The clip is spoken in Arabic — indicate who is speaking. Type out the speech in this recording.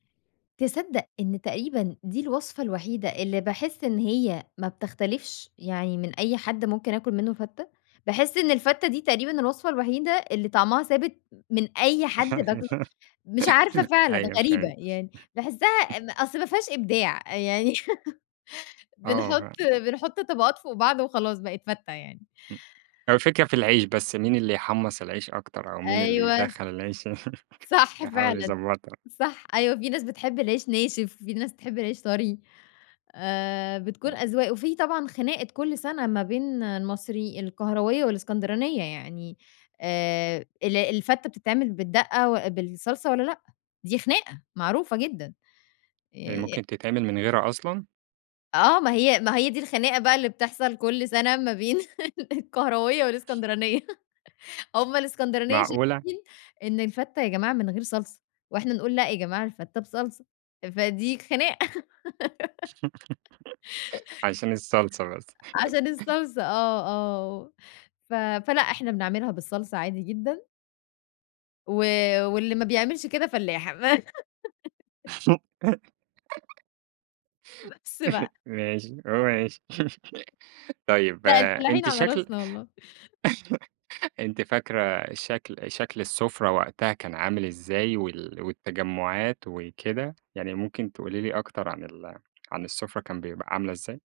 Speaker 1: تصدّق إن تقريبًا دي الوصفة الوحيدة اللي باحس إن هي ما بتختلِفش يعني من أي حد ممكن أكَل مِنُّه فتّة، باحس إن الفتّة دي تقريبًا الوصفة الوحيدة اللي طَعمها ثابت م من أي حد باكل مش عارفة فعلًا
Speaker 2: أيوه
Speaker 1: غريبة،
Speaker 2: فاهم.
Speaker 1: يعني باحسّها م أصْل ما فيهاش إبداع أ يعني
Speaker 2: آه،
Speaker 1: بنحُط
Speaker 2: لأ.
Speaker 1: بنحُط طبَقات فوق بعض وخلاص بقِت فتة يعني.
Speaker 2: إمم هو الفكرة في العيش بس مين اللي يحمّص العيش أكتر أو مين اللي
Speaker 1: أيوه ص
Speaker 2: يدخّل العيش
Speaker 1: صح
Speaker 2: يحاول
Speaker 1: فعلًا،
Speaker 2: يضبّطها.
Speaker 1: صح، أيوه، في ناس بتحب العيش ناشف، في ناس بتحب العيش طري آآ، بتكون
Speaker 2: آه.
Speaker 1: أذواق، وفي طبعًا خناقة كلّ سَنة ما بين المصري القهراوية والإسكندرانية، يعني آآ، الع الفتّة بتتعمَل بالدَّقة وأ بالصلصة والّا لأ؟ دي خناقة معروفة جدًا، ي
Speaker 2: هي
Speaker 1: يأ
Speaker 2: ممكن تتعمل من غيرها أصلًا؟
Speaker 1: آه، ما هي ما هي دي الخناقة بقى اللي بتحصَل كلّ سَنة ما بين القاهراوية والإسكندرانية. هُم الإسكندرانية
Speaker 2: معقولة!
Speaker 1: شايفين إن الفتّة يا جماعة من غير صلصة، واحنا نقول لأ يا جماعة الفتة بصلصة. أ فدي خناقة.
Speaker 2: عشان الصلصة بس
Speaker 1: عشان الصلصة آه، آه و ف فلأ إحنا بنعملها بالصلصة عادي جدًا. و واللي ما بيعملش كده فلّاحة، [unintelligible] بس بقى.
Speaker 2: ماشي ه ماشي طيب
Speaker 1: لأ
Speaker 2: آآ،
Speaker 1: الفلاحين
Speaker 2: أنتِ
Speaker 1: على
Speaker 2: شكل
Speaker 1: راسنا والله.
Speaker 2: أنتِ فاكرة شكْل شكْل السُّفرة وقتها كان عامل إزاي وال والتجمُّعات وكده، يعني ممكن تقولي لي أكتر عن ال عن السُّفرة كان بيبقى عاملة ازاي؟